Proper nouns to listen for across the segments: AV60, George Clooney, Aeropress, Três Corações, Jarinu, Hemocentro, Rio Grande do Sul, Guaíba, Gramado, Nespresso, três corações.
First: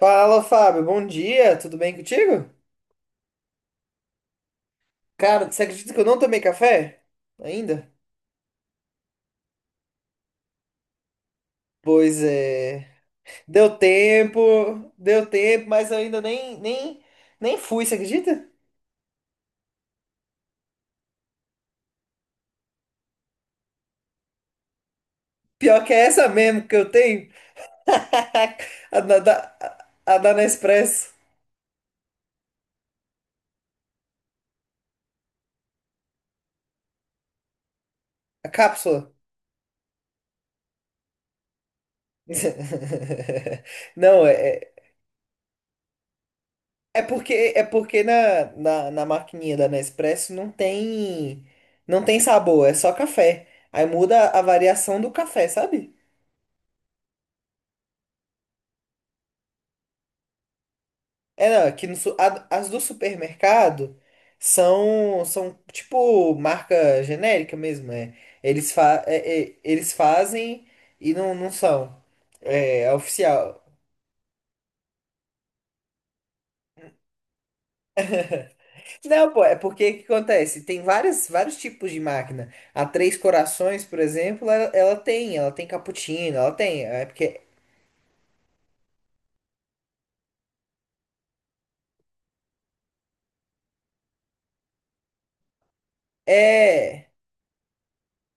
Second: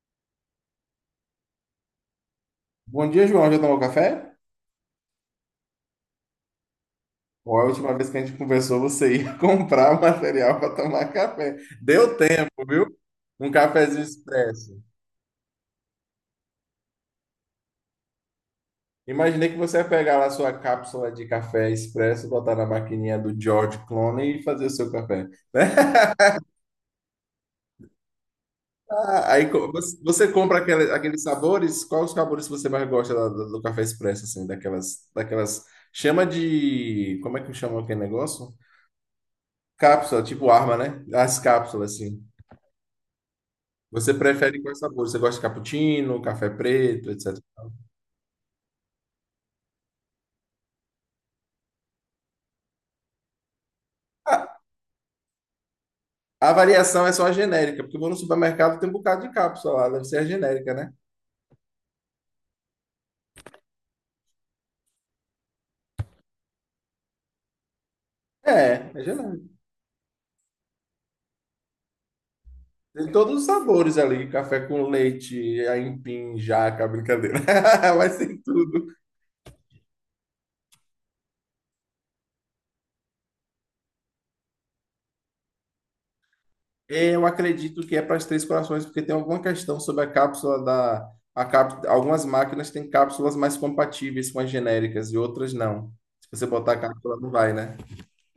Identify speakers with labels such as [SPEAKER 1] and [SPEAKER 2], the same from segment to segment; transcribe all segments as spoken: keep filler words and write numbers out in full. [SPEAKER 1] Fala, Fábio. Bom dia, tudo bem contigo?
[SPEAKER 2] Bom dia, João. Já tomou café?
[SPEAKER 1] Cara, você acredita que eu não tomei café?
[SPEAKER 2] Ou a
[SPEAKER 1] Ainda?
[SPEAKER 2] última vez que a gente conversou, você ia comprar material para tomar café. Deu
[SPEAKER 1] Pois
[SPEAKER 2] tempo, viu?
[SPEAKER 1] é.
[SPEAKER 2] Um
[SPEAKER 1] Deu
[SPEAKER 2] cafezinho
[SPEAKER 1] tempo,
[SPEAKER 2] expresso.
[SPEAKER 1] deu tempo, mas eu ainda nem, nem, nem fui, você acredita?
[SPEAKER 2] Imaginei que você ia pegar lá sua cápsula de café expresso, botar na maquininha do George Clooney e fazer o seu café, né?
[SPEAKER 1] Pior que é essa mesmo que eu tenho. A da,
[SPEAKER 2] Ah,
[SPEAKER 1] da,
[SPEAKER 2] aí co- você
[SPEAKER 1] a
[SPEAKER 2] você
[SPEAKER 1] da
[SPEAKER 2] compra aquele-
[SPEAKER 1] Nespresso.
[SPEAKER 2] aqueles sabores? Quais os sabores que você mais gosta da- do, do café expresso, assim, daquelas, daquelas... Chama de... Como é que chama aquele
[SPEAKER 1] A
[SPEAKER 2] negócio?
[SPEAKER 1] cápsula.
[SPEAKER 2] Cápsula, tipo arma, né? As cápsulas, assim. Você
[SPEAKER 1] Não, é,
[SPEAKER 2] prefere
[SPEAKER 1] é,
[SPEAKER 2] quais sabores? Você gosta de cappuccino, café
[SPEAKER 1] É
[SPEAKER 2] preto, etcétera.
[SPEAKER 1] porque, é porque na, na, na maquininha da Nespresso não tem, não tem sabor, é só café. Aí muda
[SPEAKER 2] A,
[SPEAKER 1] a variação do café, sabe?
[SPEAKER 2] a variação é só a genérica, porque eu vou no supermercado tem um bocado de cápsula lá, deve ser a genérica, né?
[SPEAKER 1] É, não, aqui no, su- a- as do supermercado são, são tipo marca genérica mesmo, é. Eles,
[SPEAKER 2] É,
[SPEAKER 1] fa,
[SPEAKER 2] é
[SPEAKER 1] é- é-
[SPEAKER 2] genérica.
[SPEAKER 1] eles fazem e não, não são. É, é
[SPEAKER 2] Tem todos os
[SPEAKER 1] oficial.
[SPEAKER 2] sabores ali, café com leite, aipim, jaca, brincadeira. Mas tem tudo.
[SPEAKER 1] Não, pô, é porque o que acontece? Tem várias, vários tipos de máquina. A Três Corações, por exemplo, ela, ela tem, ela tem cappuccino, ela tem. É
[SPEAKER 2] Eu
[SPEAKER 1] porque
[SPEAKER 2] acredito que é para as Três Corações, porque tem alguma questão sobre a cápsula da... a cap- Algumas máquinas têm cápsulas mais compatíveis com as genéricas e outras não. Se você botar a
[SPEAKER 1] é.
[SPEAKER 2] cápsula, não vai, né?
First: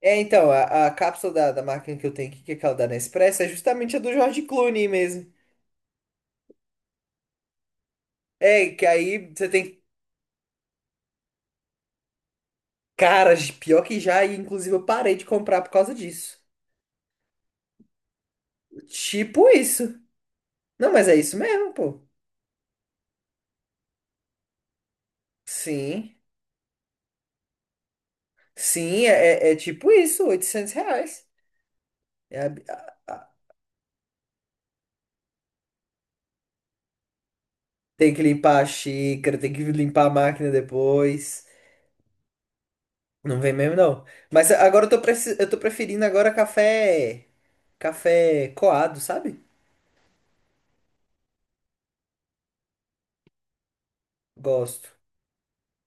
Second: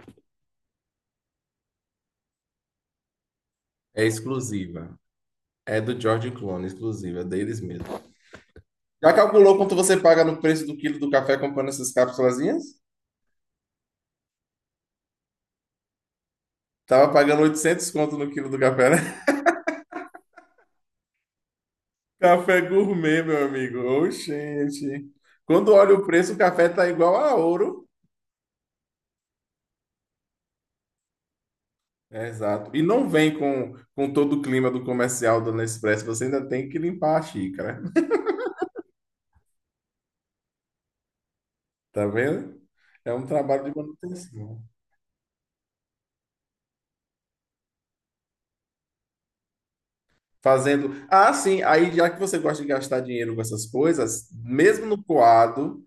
[SPEAKER 1] É, então, a, a cápsula da, da máquina que eu tenho aqui, que é aquela da Nespresso, é justamente a
[SPEAKER 2] É
[SPEAKER 1] do George Clooney
[SPEAKER 2] exclusiva.
[SPEAKER 1] mesmo.
[SPEAKER 2] É do George Clooney, exclusiva, é deles mesmo.
[SPEAKER 1] É, que
[SPEAKER 2] Já
[SPEAKER 1] aí você
[SPEAKER 2] calculou quanto
[SPEAKER 1] tem
[SPEAKER 2] você paga no preço do quilo do café comprando essas cápsulazinhas?
[SPEAKER 1] cara de pior que já, e inclusive eu parei de comprar por causa disso.
[SPEAKER 2] Tava pagando oitocentos conto no quilo do café, né?
[SPEAKER 1] Tipo isso. Não, mas é isso mesmo, pô.
[SPEAKER 2] Café gourmet, meu amigo. Oxente. Quando olha o
[SPEAKER 1] Sim.
[SPEAKER 2] preço, o café tá igual a ouro.
[SPEAKER 1] Sim, é, é é tipo isso, oitocentos reais.
[SPEAKER 2] É,
[SPEAKER 1] É,
[SPEAKER 2] exato. E não
[SPEAKER 1] ab-
[SPEAKER 2] vem com, com todo o clima do comercial do Nespresso. Você ainda tem que limpar a xícara.
[SPEAKER 1] Tem que limpar a xícara, tem que limpar a máquina depois.
[SPEAKER 2] Tá vendo? É um
[SPEAKER 1] Não vem
[SPEAKER 2] trabalho
[SPEAKER 1] mesmo,
[SPEAKER 2] de
[SPEAKER 1] não. Mas
[SPEAKER 2] manutenção.
[SPEAKER 1] agora eu tô, preci- eu tô preferindo agora café. Café coado, sabe?
[SPEAKER 2] Fazendo. Ah, sim. Aí, já que você gosta de gastar dinheiro com essas coisas, mesmo
[SPEAKER 1] Gosto.
[SPEAKER 2] no coado,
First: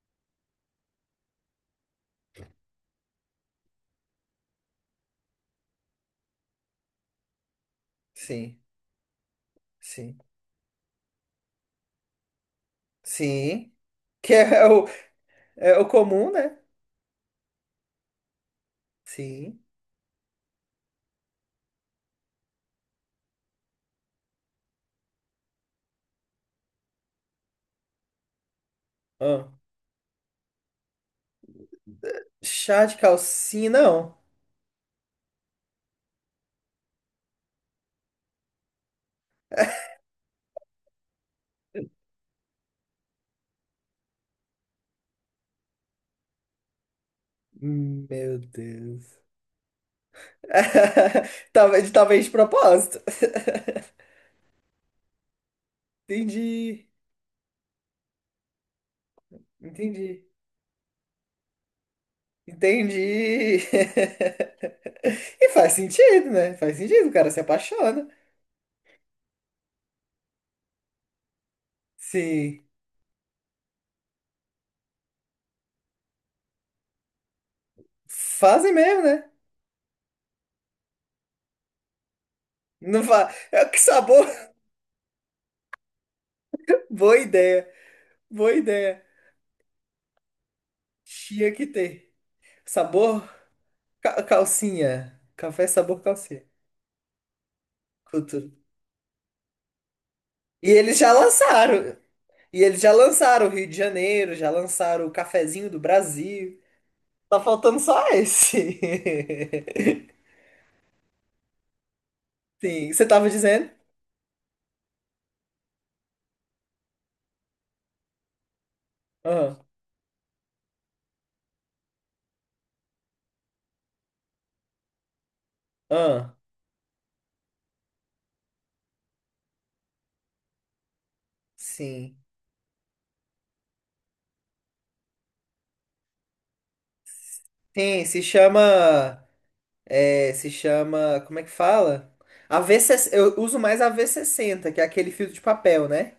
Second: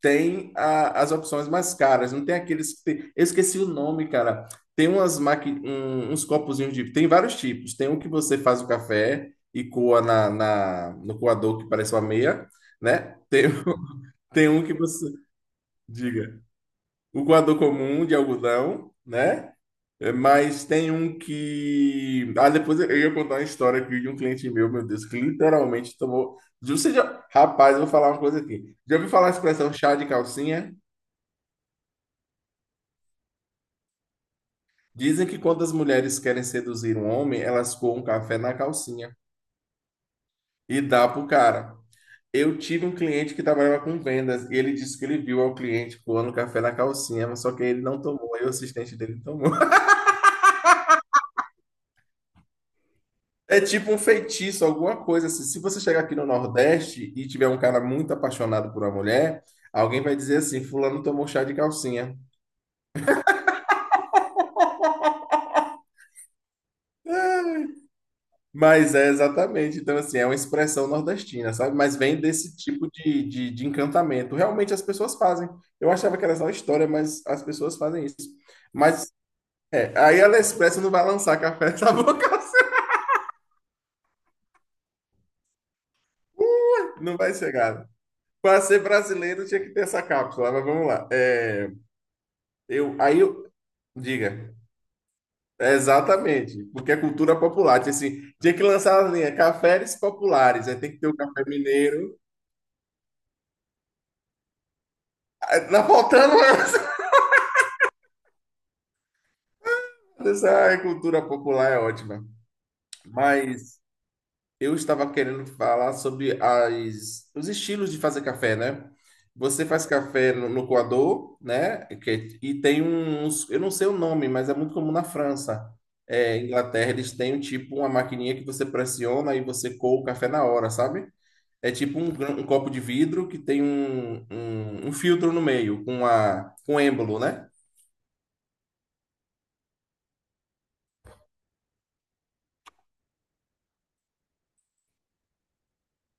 [SPEAKER 2] tem a- as opções mais caras. Não tem aqueles que tem... Eu esqueci o nome, cara. Tem umas maqui... um- uns copozinhos de. Tem vários tipos. Tem um que você
[SPEAKER 1] Sim,
[SPEAKER 2] faz o café e coa
[SPEAKER 1] sim.
[SPEAKER 2] na, na... no coador que parece uma meia, né? Tem...
[SPEAKER 1] Sim. Que
[SPEAKER 2] Tem um
[SPEAKER 1] é
[SPEAKER 2] que
[SPEAKER 1] o,
[SPEAKER 2] você.
[SPEAKER 1] é o comum,
[SPEAKER 2] Diga.
[SPEAKER 1] né?
[SPEAKER 2] O coador comum de algodão, né?
[SPEAKER 1] Sim.
[SPEAKER 2] É, mas tem um que. Ah, depois eu ia contar uma história aqui de um cliente meu, meu Deus, que literalmente tomou. Você já... Rapaz, eu vou falar uma coisa aqui. Já ouviu falar a
[SPEAKER 1] Ah.
[SPEAKER 2] expressão chá de calcinha?
[SPEAKER 1] Chá de calcinha, não.
[SPEAKER 2] Dizem que quando as mulheres querem seduzir um homem, elas coam um café na calcinha e dá pro cara. Eu tive um cliente que trabalhava com vendas e ele disse que ele viu ao cliente coando café na calcinha, mas só que ele não
[SPEAKER 1] Hum,
[SPEAKER 2] tomou,
[SPEAKER 1] meu
[SPEAKER 2] aí o assistente dele
[SPEAKER 1] Deus.
[SPEAKER 2] tomou.
[SPEAKER 1] Talvez, talvez de propósito.
[SPEAKER 2] É tipo um feitiço, alguma coisa assim. Se você chegar aqui no
[SPEAKER 1] Entendi.
[SPEAKER 2] Nordeste e tiver um cara muito apaixonado por uma mulher, alguém vai
[SPEAKER 1] Entendi.
[SPEAKER 2] dizer assim: Fulano tomou chá de calcinha.
[SPEAKER 1] Entendi. E faz sentido, né? Faz sentido, o cara se apaixona.
[SPEAKER 2] Mas é exatamente, então assim, é uma expressão nordestina, sabe? Mas vem desse
[SPEAKER 1] Sim.
[SPEAKER 2] tipo de, de, de encantamento. Realmente as pessoas fazem. Eu achava que era só história, mas as pessoas fazem isso.
[SPEAKER 1] Fazem mesmo,
[SPEAKER 2] Mas
[SPEAKER 1] né?
[SPEAKER 2] é, aí a Nespresso não vai lançar café nessa boca,
[SPEAKER 1] Não fa... É, que sabor! Boa
[SPEAKER 2] não vai
[SPEAKER 1] ideia.
[SPEAKER 2] chegar.
[SPEAKER 1] Boa
[SPEAKER 2] Para ser
[SPEAKER 1] ideia.
[SPEAKER 2] brasileiro tinha que ter essa cápsula, mas vamos lá.
[SPEAKER 1] Tinha que
[SPEAKER 2] É,
[SPEAKER 1] ter.
[SPEAKER 2] eu, aí
[SPEAKER 1] Sabor
[SPEAKER 2] eu,
[SPEAKER 1] ca-
[SPEAKER 2] diga.
[SPEAKER 1] calcinha. Café
[SPEAKER 2] É,
[SPEAKER 1] sabor calcinha.
[SPEAKER 2] exatamente, porque é cultura popular. Tinha, assim,
[SPEAKER 1] Cultura.
[SPEAKER 2] tinha que lançar a linha cafés populares,
[SPEAKER 1] E
[SPEAKER 2] aí tem
[SPEAKER 1] eles
[SPEAKER 2] que ter
[SPEAKER 1] já
[SPEAKER 2] o café
[SPEAKER 1] lançaram.
[SPEAKER 2] mineiro.
[SPEAKER 1] E eles já lançaram o Rio de Janeiro, já lançaram o
[SPEAKER 2] Aí,
[SPEAKER 1] cafezinho do
[SPEAKER 2] tá faltando.
[SPEAKER 1] Brasil. Tá faltando só esse.
[SPEAKER 2] Essa é cultura popular é ótima.
[SPEAKER 1] Sim. Você tava dizendo?
[SPEAKER 2] Mas eu estava querendo falar sobre as, os estilos de fazer café, né?
[SPEAKER 1] ah
[SPEAKER 2] Você faz café no, no coador, né? Que- e tem uns, eu não sei o nome, mas é muito comum na França.
[SPEAKER 1] ah
[SPEAKER 2] É, Inglaterra, eles têm tipo uma maquininha que você pressiona e você coa o café na hora, sabe? É tipo um,
[SPEAKER 1] Sim.
[SPEAKER 2] gran- um copo de vidro que tem um, um, um filtro no meio, com, a, com êmbolo, né?
[SPEAKER 1] Sim, se chama. É, se chama. Como é que fala? A V sessenta, eu uso mais a V sessenta que é aquele filtro de papel, né?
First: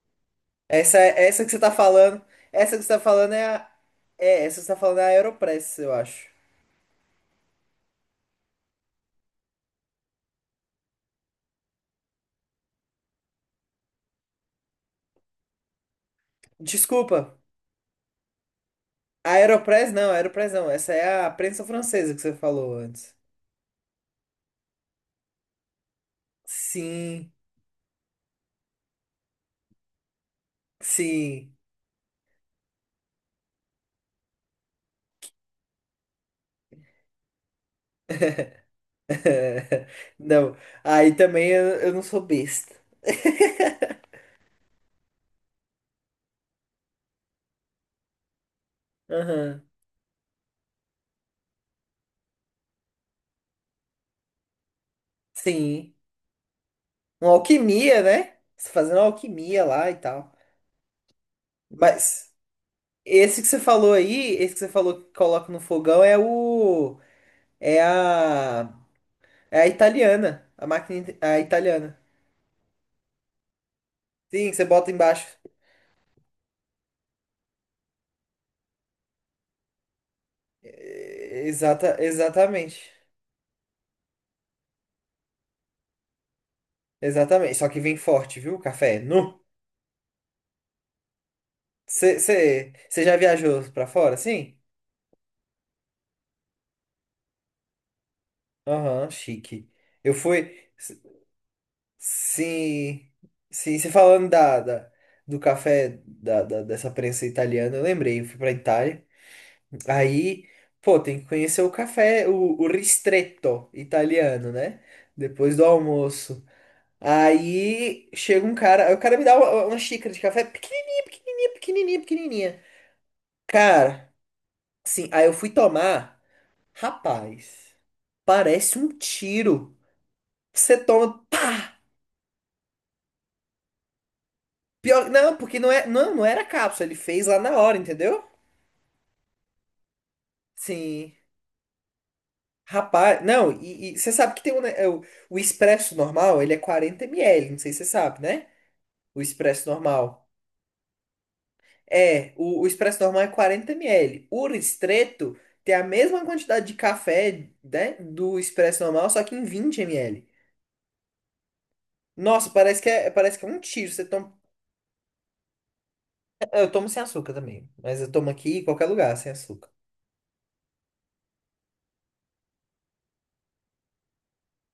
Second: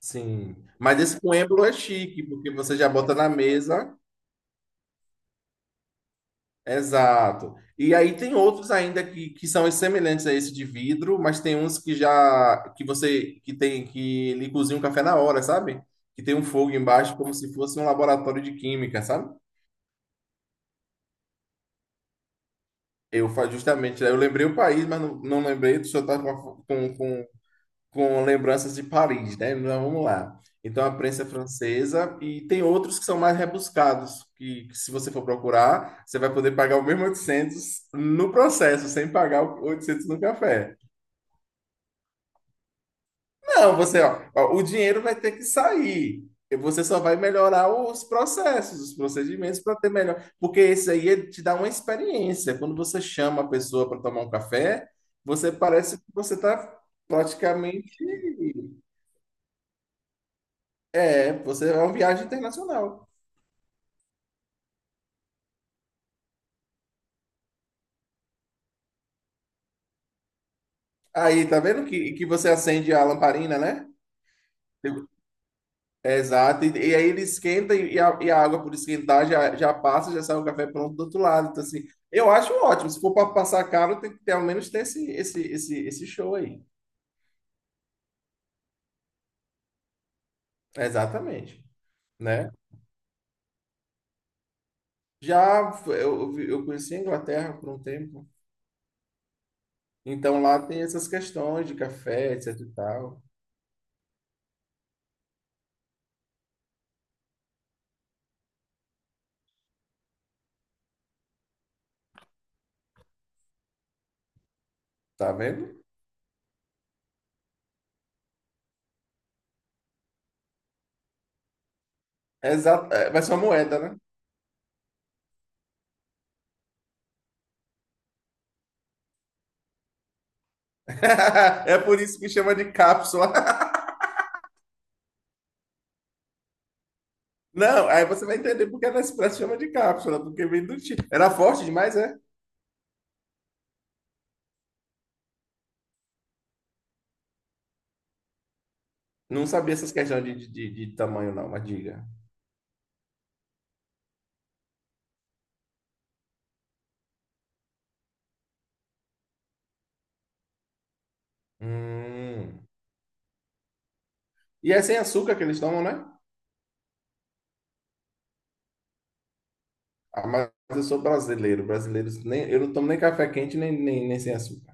[SPEAKER 2] Sim,
[SPEAKER 1] Essa,
[SPEAKER 2] mas esse com
[SPEAKER 1] essa que você
[SPEAKER 2] êmbolo
[SPEAKER 1] tá
[SPEAKER 2] é chique,
[SPEAKER 1] falando.
[SPEAKER 2] porque
[SPEAKER 1] Essa
[SPEAKER 2] você
[SPEAKER 1] que você
[SPEAKER 2] já
[SPEAKER 1] tá
[SPEAKER 2] bota na
[SPEAKER 1] falando é a.
[SPEAKER 2] mesa.
[SPEAKER 1] É, essa que você tá falando é a Aeropress, eu acho.
[SPEAKER 2] Exato. E aí tem outros ainda que, que são semelhantes a esse de vidro, mas tem uns que já que você que tem que ele cozinha um café na hora, sabe? Que tem um fogo embaixo como
[SPEAKER 1] Desculpa.
[SPEAKER 2] se fosse um laboratório de química,
[SPEAKER 1] A
[SPEAKER 2] sabe?
[SPEAKER 1] Aeropress não, a Aeropress não. Essa é a prensa francesa que você falou antes.
[SPEAKER 2] Eu fa- justamente, eu lembrei o país, mas não, não lembrei, o senhor tá com, a- com, com
[SPEAKER 1] Sim,
[SPEAKER 2] com lembranças de Paris, né? Então, vamos lá. Então, a prensa é
[SPEAKER 1] sim.
[SPEAKER 2] francesa, e tem outros que são mais rebuscados, que, que se você for procurar, você vai poder pagar o mesmo oitocentos no processo, sem pagar o oitocentos no
[SPEAKER 1] Não.
[SPEAKER 2] café.
[SPEAKER 1] Aí também eu, eu não sou besta.
[SPEAKER 2] Não, você, ó, ó, o dinheiro vai ter que sair. E você só vai melhorar os processos, os procedimentos
[SPEAKER 1] Aham.
[SPEAKER 2] para ter melhor. Porque esse aí ele te dá uma experiência. Quando você chama a pessoa para tomar um café, você
[SPEAKER 1] Sim.
[SPEAKER 2] parece que você está
[SPEAKER 1] Uma
[SPEAKER 2] praticamente.
[SPEAKER 1] alquimia, né? Você fazendo alquimia lá e tal.
[SPEAKER 2] É, você é uma viagem
[SPEAKER 1] Mas.
[SPEAKER 2] internacional.
[SPEAKER 1] Esse que você falou aí, esse que você falou que coloca no fogão é o. É a. É a italiana. A máquina it- a
[SPEAKER 2] Aí, tá vendo
[SPEAKER 1] italiana.
[SPEAKER 2] que, que você acende a lamparina, né?
[SPEAKER 1] Sim, que você bota embaixo.
[SPEAKER 2] É, exato. E, e aí ele esquenta e, a, e a água por esquentar já, já passa, já sai o café pronto do outro
[SPEAKER 1] É,
[SPEAKER 2] lado. Então, assim,
[SPEAKER 1] Exata,
[SPEAKER 2] eu acho
[SPEAKER 1] exatamente.
[SPEAKER 2] ótimo. Se for para passar caro, tem que ter, ao menos ter esse, esse, esse, esse show aí.
[SPEAKER 1] Exatamente. Só que vem forte, viu? Café. É nu.
[SPEAKER 2] Exatamente,
[SPEAKER 1] Você
[SPEAKER 2] né?
[SPEAKER 1] você- você já viajou pra fora, sim?
[SPEAKER 2] Já f- eu, eu eu conheci a Inglaterra por um tempo.
[SPEAKER 1] Aham, chique. Eu
[SPEAKER 2] Então
[SPEAKER 1] fui.
[SPEAKER 2] lá tem
[SPEAKER 1] s-
[SPEAKER 2] essas questões de café, etc e
[SPEAKER 1] Sim.
[SPEAKER 2] tal.
[SPEAKER 1] Sim, você falando da, da- do café da, da- dessa prensa italiana, eu lembrei, eu fui pra Itália. Aí, pô, tem que conhecer o café, o, o ristretto italiano, né?
[SPEAKER 2] Tá
[SPEAKER 1] Depois do
[SPEAKER 2] vendo?
[SPEAKER 1] almoço. Aí chega um cara, aí o cara me dá uma, uma xícara de café pequenininha, pequenininha, pequenininha, pequenininha.
[SPEAKER 2] Exato. É, vai ser uma moeda, né?
[SPEAKER 1] Cara, assim, aí eu fui tomar, rapaz, parece um tiro. Você toma, pá,
[SPEAKER 2] É por isso que chama de cápsula.
[SPEAKER 1] pior, não, porque não é, não, não era cápsula, ele fez lá na hora,
[SPEAKER 2] Não, aí
[SPEAKER 1] entendeu?
[SPEAKER 2] você vai entender porque a Nespresso chama de cápsula, porque vem do tipo.
[SPEAKER 1] Sim.
[SPEAKER 2] Era forte demais, é?
[SPEAKER 1] Rapaz, não, e você sabe que tem um, ne- é, o, o expresso normal, ele é quarenta mililitros, não sei se você sabe, né? O
[SPEAKER 2] Não
[SPEAKER 1] expresso
[SPEAKER 2] sabia essas questões
[SPEAKER 1] normal.
[SPEAKER 2] de, de, de- de tamanho, não, mas diga.
[SPEAKER 1] É, o, o expresso normal é quarenta ml. O ristretto tem a mesma quantidade de café, né, do expresso normal, só que em vinte ml. Nossa,
[SPEAKER 2] Hum.
[SPEAKER 1] parece que é, parece que é um tiro. Você toma...
[SPEAKER 2] E é sem açúcar que eles tomam, né?
[SPEAKER 1] Eu tomo sem açúcar também. Mas eu tomo aqui em qualquer lugar sem açúcar.
[SPEAKER 2] Ah, mas eu sou brasileiro. Brasileiros, nem, eu não tomo nem café quente, nem, nem, nem sem açúcar.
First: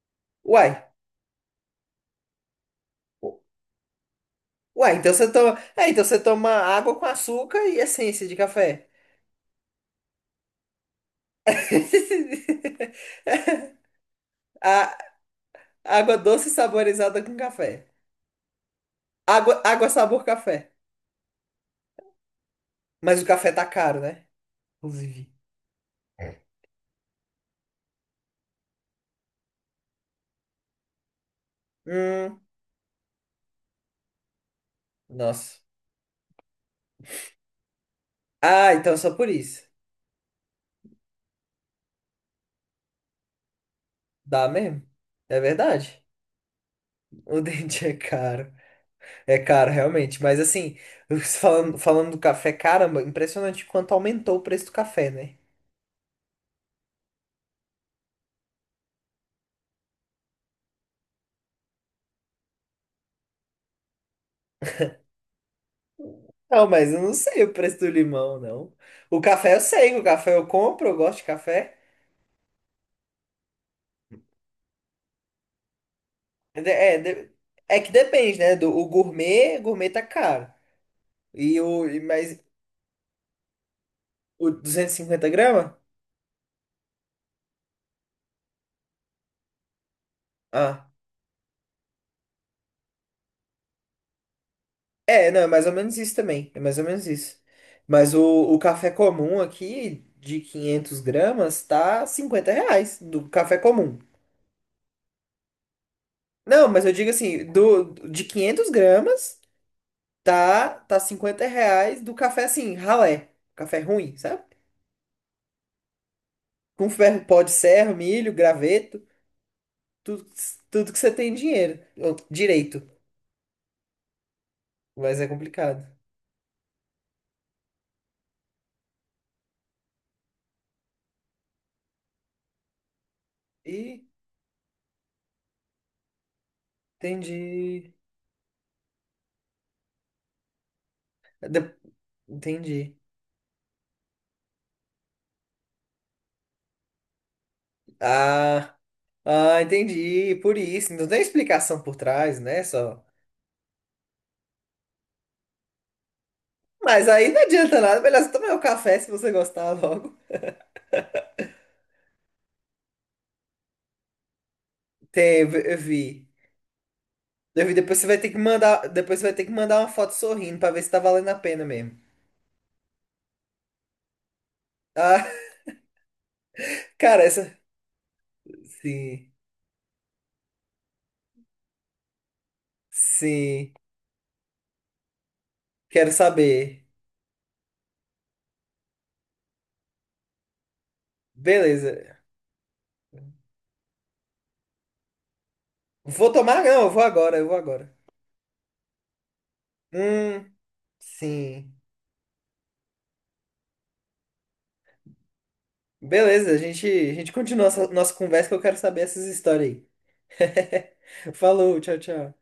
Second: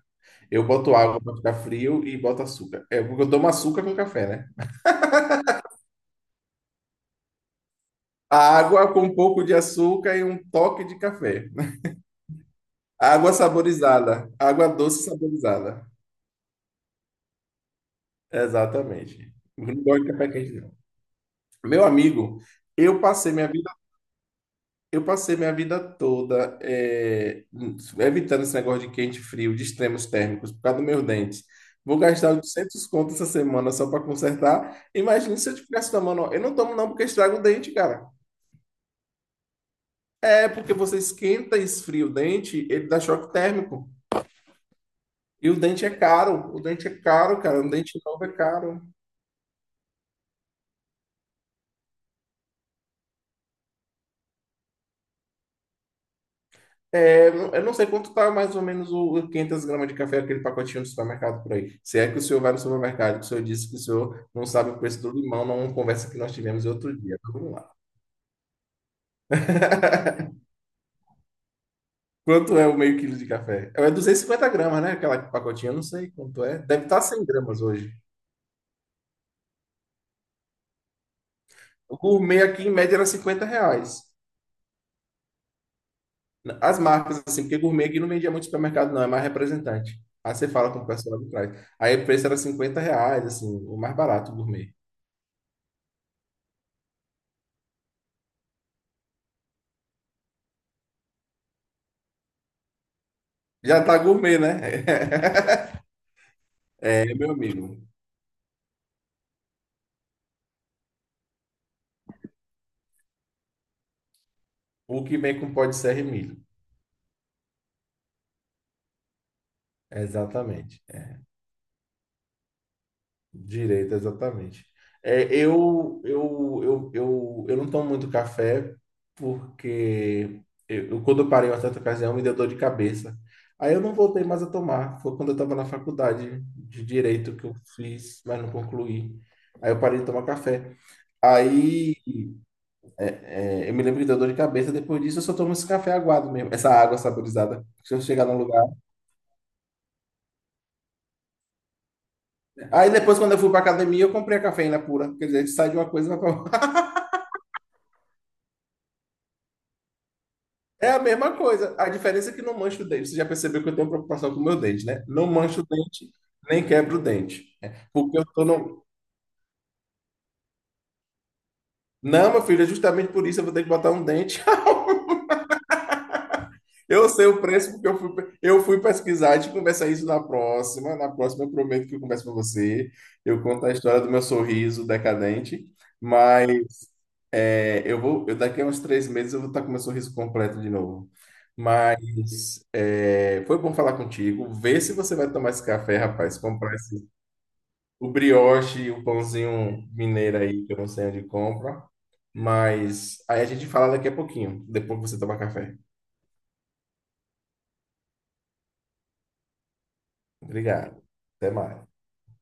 [SPEAKER 2] Eu
[SPEAKER 1] Uai.
[SPEAKER 2] boto água para ficar frio e boto açúcar. É porque eu tomo açúcar com café, né?
[SPEAKER 1] Uai, então você toma. É, então você toma água com açúcar e essência de
[SPEAKER 2] A
[SPEAKER 1] café.
[SPEAKER 2] água com um pouco de açúcar e um toque de café. Água saborizada. Água
[SPEAKER 1] A,
[SPEAKER 2] doce saborizada.
[SPEAKER 1] água doce saborizada com café.
[SPEAKER 2] Exatamente.
[SPEAKER 1] Água,
[SPEAKER 2] Eu não
[SPEAKER 1] água
[SPEAKER 2] gosto de
[SPEAKER 1] sabor
[SPEAKER 2] café quente.
[SPEAKER 1] café.
[SPEAKER 2] Meu amigo, eu
[SPEAKER 1] Mas o
[SPEAKER 2] passei minha
[SPEAKER 1] café tá
[SPEAKER 2] vida,
[SPEAKER 1] caro, né?
[SPEAKER 2] eu
[SPEAKER 1] Inclusive.
[SPEAKER 2] passei minha vida toda eh, evitando esse negócio de quente e frio, de extremos térmicos, por causa dos meus dentes. Vou gastar
[SPEAKER 1] Hum,
[SPEAKER 2] oitocentos conto essa semana só para consertar. Imagina se eu
[SPEAKER 1] nossa.
[SPEAKER 2] tivesse tomando. Eu não tomo não porque estraga o dente, cara.
[SPEAKER 1] Ah, então é só por isso.
[SPEAKER 2] É porque você esquenta e esfria o dente, ele dá choque térmico.
[SPEAKER 1] Dá mesmo. É
[SPEAKER 2] E o dente é
[SPEAKER 1] verdade.
[SPEAKER 2] caro. O dente é
[SPEAKER 1] O
[SPEAKER 2] caro, cara. Um
[SPEAKER 1] dente é
[SPEAKER 2] dente novo é
[SPEAKER 1] caro.
[SPEAKER 2] caro.
[SPEAKER 1] É caro, realmente. Mas assim, falando, falando do café, caramba, impressionante quanto aumentou o preço do café, né?
[SPEAKER 2] É, eu não sei quanto tá mais ou menos o quinhentos gramas de café, aquele pacotinho do supermercado por aí. Se é que o senhor vai no supermercado, que o senhor disse que o senhor não sabe o preço do limão, numa conversa que nós tivemos
[SPEAKER 1] Não, mas
[SPEAKER 2] outro
[SPEAKER 1] eu não
[SPEAKER 2] dia. Então,
[SPEAKER 1] sei o
[SPEAKER 2] vamos lá.
[SPEAKER 1] preço do limão, não. O café eu sei, o café eu compro, eu gosto de café.
[SPEAKER 2] Quanto é o meio quilo de café? É duzentos e cinquenta gramas, né? Aquela pacotinha, eu não sei quanto é.
[SPEAKER 1] É, de-
[SPEAKER 2] Deve
[SPEAKER 1] é
[SPEAKER 2] estar cem
[SPEAKER 1] de-
[SPEAKER 2] gramas
[SPEAKER 1] é que
[SPEAKER 2] hoje.
[SPEAKER 1] depende, né? Do, o gourmet, gourmet tá caro. E o,
[SPEAKER 2] O
[SPEAKER 1] e- mas
[SPEAKER 2] gourmet aqui, em média, era cinquenta reais.
[SPEAKER 1] o duzentos e cinquenta gramas?
[SPEAKER 2] As marcas, assim, porque gourmet aqui não vendia muito supermercado, não, é mais representante. Aí você fala com o
[SPEAKER 1] Ah.
[SPEAKER 2] pessoal lá de trás. Aí o preço era cinquenta reais, assim, o mais barato, o gourmet.
[SPEAKER 1] É, não, é mais ou menos isso também. É mais ou menos isso. Mas o, o café comum aqui, de 500 gramas, tá cinquenta reais do café
[SPEAKER 2] Já tá
[SPEAKER 1] comum.
[SPEAKER 2] gourmet, né?
[SPEAKER 1] Não, mas eu digo
[SPEAKER 2] É, meu
[SPEAKER 1] assim,
[SPEAKER 2] amigo.
[SPEAKER 1] do, de 500 gramas, tá, tá cinquenta reais do café assim, ralé. Café ruim, sabe?
[SPEAKER 2] O que vem com pó de serra e milho.
[SPEAKER 1] Com ferro, pó de serra, milho, graveto, tudo,
[SPEAKER 2] Exatamente.
[SPEAKER 1] tudo que você tem dinheiro. Ou direito,
[SPEAKER 2] Direito, exatamente.
[SPEAKER 1] mas
[SPEAKER 2] É,
[SPEAKER 1] é complicado.
[SPEAKER 2] eu, eu, eu, eu, eu não tomo muito café porque eu, eu- quando eu parei uma certa ocasião me deu dor de cabeça. Aí eu não
[SPEAKER 1] E
[SPEAKER 2] voltei mais a tomar. Foi quando eu estava na faculdade de direito que eu
[SPEAKER 1] entendi.
[SPEAKER 2] fiz, mas não concluí. Aí eu parei de tomar café.
[SPEAKER 1] De-
[SPEAKER 2] Aí
[SPEAKER 1] Entendi.
[SPEAKER 2] é, é, eu me lembro que deu dor de cabeça. Depois disso, eu só tomo esse café aguado mesmo. Essa água saborizada. Se eu chegar num lugar.
[SPEAKER 1] Ah. Ah, entendi. Por isso. Não tem explicação por trás, né?
[SPEAKER 2] Aí
[SPEAKER 1] Só.
[SPEAKER 2] depois, quando eu fui pra academia, eu comprei a cafeína pura. Quer dizer, a gente sai de uma coisa e vai pra
[SPEAKER 1] Mas aí não adianta nada. Melhor você tomar o café se você gostar logo.
[SPEAKER 2] É a mesma coisa. A diferença é que não mancho o dente. Você já percebeu que eu tenho preocupação com o meu dente, né? Não
[SPEAKER 1] Teve,
[SPEAKER 2] mancho o
[SPEAKER 1] eu vi. Eu
[SPEAKER 2] dente,
[SPEAKER 1] vi.
[SPEAKER 2] nem quebro o dente.
[SPEAKER 1] Eu
[SPEAKER 2] É,
[SPEAKER 1] vi, Depois você vai
[SPEAKER 2] porque eu
[SPEAKER 1] ter que
[SPEAKER 2] tô no.
[SPEAKER 1] mandar. depois você vai ter que mandar uma foto sorrindo pra ver se tá valendo a pena mesmo.
[SPEAKER 2] Não, meu filho, é justamente por isso eu vou ter que botar um dente.
[SPEAKER 1] Ah,
[SPEAKER 2] Eu
[SPEAKER 1] cara,
[SPEAKER 2] sei o
[SPEAKER 1] essa.
[SPEAKER 2] preço porque eu fui, eu fui pesquisar.
[SPEAKER 1] Sim.
[SPEAKER 2] A gente conversa isso na próxima. Na próxima, eu prometo que eu converso com você. Eu conto
[SPEAKER 1] Sim.
[SPEAKER 2] a história do meu sorriso decadente.
[SPEAKER 1] Quero
[SPEAKER 2] Mas
[SPEAKER 1] saber.
[SPEAKER 2] é, eu vou, eu, daqui a uns três meses eu vou estar com meu sorriso completo de novo.
[SPEAKER 1] Beleza.
[SPEAKER 2] Mas é, foi bom falar contigo. Vê se você vai tomar esse café,
[SPEAKER 1] Vou
[SPEAKER 2] rapaz.
[SPEAKER 1] tomar?
[SPEAKER 2] Comprar
[SPEAKER 1] Não, eu vou
[SPEAKER 2] esse,
[SPEAKER 1] agora, eu vou agora.
[SPEAKER 2] o brioche, o pãozinho mineiro
[SPEAKER 1] Hum,
[SPEAKER 2] aí, que eu não sei onde
[SPEAKER 1] sim.
[SPEAKER 2] compra. Mas aí a gente fala daqui a pouquinho, depois que você tomar café.
[SPEAKER 1] Beleza, a gente, a gente continua essa nossa conversa que eu quero saber essas histórias
[SPEAKER 2] Obrigado.
[SPEAKER 1] aí.
[SPEAKER 2] Até
[SPEAKER 1] Falou,
[SPEAKER 2] mais.
[SPEAKER 1] tchau, tchau.